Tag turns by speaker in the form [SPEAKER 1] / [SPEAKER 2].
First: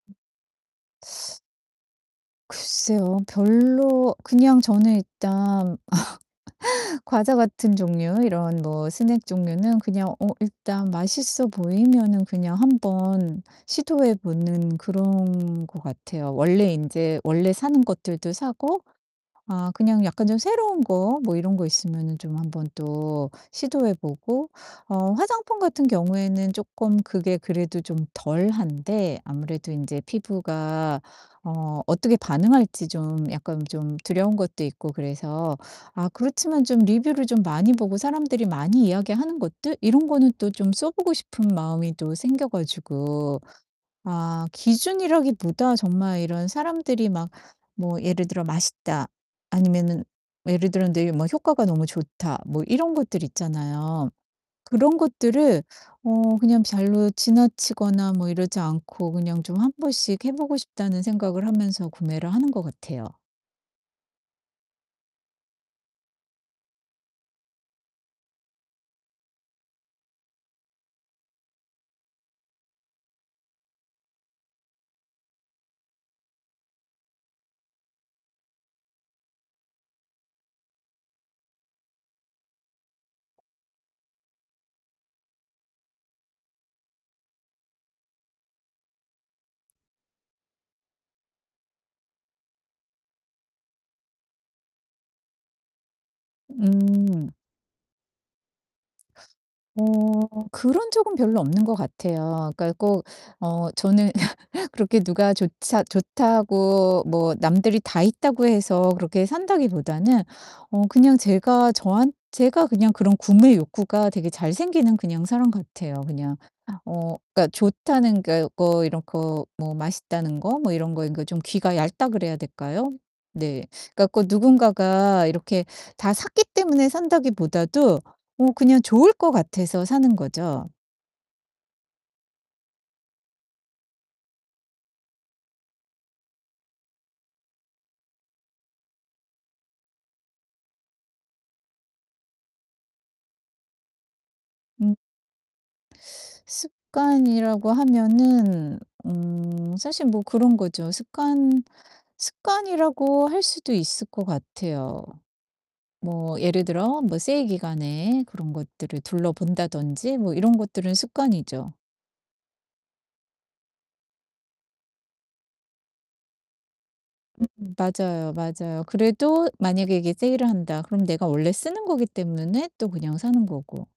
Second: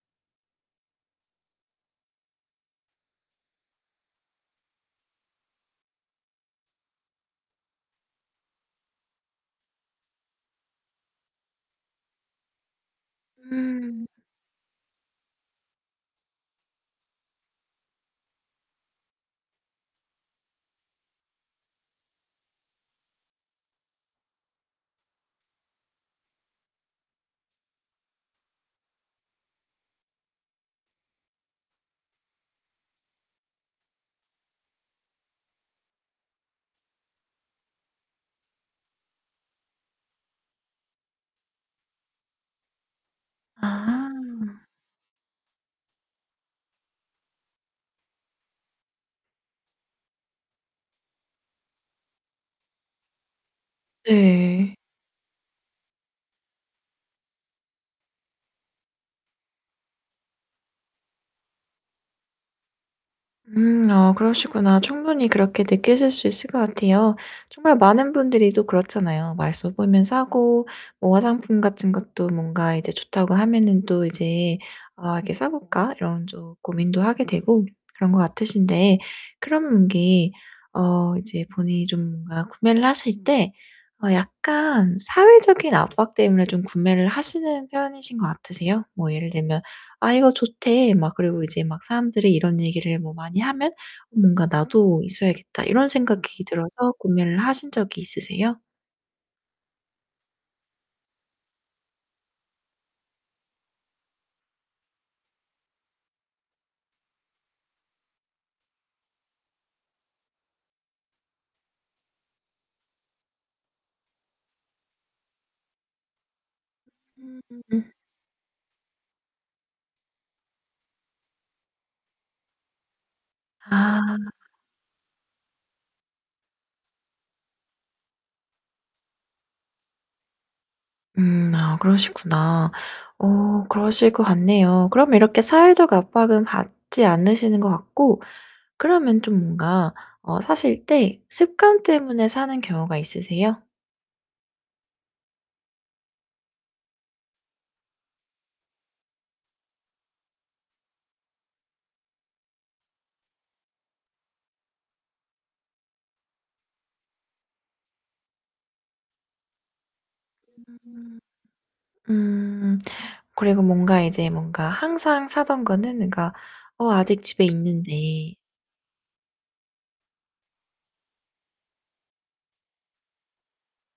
[SPEAKER 1] 글쎄요. 별로 그냥 저는 일단 과자 같은 종류, 이런 뭐 스낵 종류는 그냥 어 일단 맛있어 보이면은 그냥 한번
[SPEAKER 2] 음.
[SPEAKER 1] 시도해 보는 그런 거 같아요. 원래 인제 원래 사는 것들도 사고 아 그냥 약간 좀 새로운 거 뭐 이런 거 있으면은 좀 한번 또 시도해 보고 어 화장품 같은 경우에는 쪼끔 그게 그래도 좀 덜한데 아무래도 인제 피부가 어 어떻게 반응할지 좀 약간 좀 두려운 것도 있고 그래서 아 그렇지만 좀 리뷰를 좀 많이 보고 사람들이 많이 이야기하는 것들 이런 거는 또 좀 써 보고 싶은 마음이 또 생겨 가지고 아
[SPEAKER 2] 아.
[SPEAKER 1] 기준이라기보다 정말 이런 사람들이 막 뭐 예를 들어 "맛있다." 아니면은 예를 들어 네 뭐 "효과가 너무 좋다." 뭐 이런 것들 있잖아요.
[SPEAKER 2] 네.
[SPEAKER 1] 그런 것들을 어 그냥 별로 지나치거나 뭐 이러지 않고 그냥 좀 한번씩 해 보고 싶다는 생각을 하면서 구매를 하는 것 같아요.
[SPEAKER 2] 음 아 그러시구나. 충분히 그렇게 느끼실 수 있을 것 같아요. 정말 많은 분들이 또 그렇잖아요. 맛있어 보면 사고 뭐 화장품 같은 것도 뭔가 이제 좋다고 하면은 또 이제 아 이렇게 '사 볼까?' 이런 또 고민도 하게 되고 그런 것 같으신데 그럼 이게 어 이제 본인이 좀 뭔가 구매를 하실 때 어 약간 사회적인 압박 때문에 좀 구매를 하시는 편이신 거 같으세요? 뭐 예를 들면 "아 이거 좋대." 막 그리고 이제 막 사람들이 이런 얘기를 뭐 많이 하면 뭔가 '나도 있어야겠다.' 이런 생각이 들어서
[SPEAKER 1] 음.
[SPEAKER 2] 구매를 하신 적이 있으세요?
[SPEAKER 1] 어 그런 적은 별로 없는 것 같아요. 그러니까 꼭 어 저는 그렇게 누가 조차 좋다고 뭐 남들이 다 있다고 해서 그렇게 산다기보다는 어 그냥 제가 저한 제가 그냥 그런 구매 욕구가 되게 잘 생기는 그냥 사람 같아요 그냥. 어 그니까
[SPEAKER 2] 음.
[SPEAKER 1] 좋다는 게 거 뭐 이런 거 뭐 맛있다는 거 뭐 이런 거 그러니까 좀 귀가 얇다 그래야 될까요? 네. 그니까
[SPEAKER 2] 아.
[SPEAKER 1] 꼭 누군가가 이렇게 다 샀기 때문에 산다기 보다도 어 그냥 좋을 거 같아서 사는 거죠.
[SPEAKER 2] 음 아 그러시구나. 어 그러실 것 같네요. 그럼 이렇게 사회적 압박은 받지 않으시는 것 같고 그러면 좀 뭔가 어 사실 때 습관 때문에 사는 경우가 있으세요?
[SPEAKER 1] 음. 습관이라고 하면은 음 사실 뭐 그런 거죠. 습관 습관이라고 할 수도 있을 것 같아요. 뭐 예를 들어 뭐 세일 기간에 그런 것들을 둘러본다든지 뭐 이런 것들은 습관이죠.
[SPEAKER 2] 음. 음. 그리고 뭔가 이제 뭔가 항상 사던 거는 그러니까 어 아직 집에
[SPEAKER 1] 음 맞아요,
[SPEAKER 2] 있는데
[SPEAKER 1] 맞아요. 그래도 '만약에 이게 세일을 한다.' 그럼 내가 원래 쓰는 거기 때문에 또 그냥 사는 거고.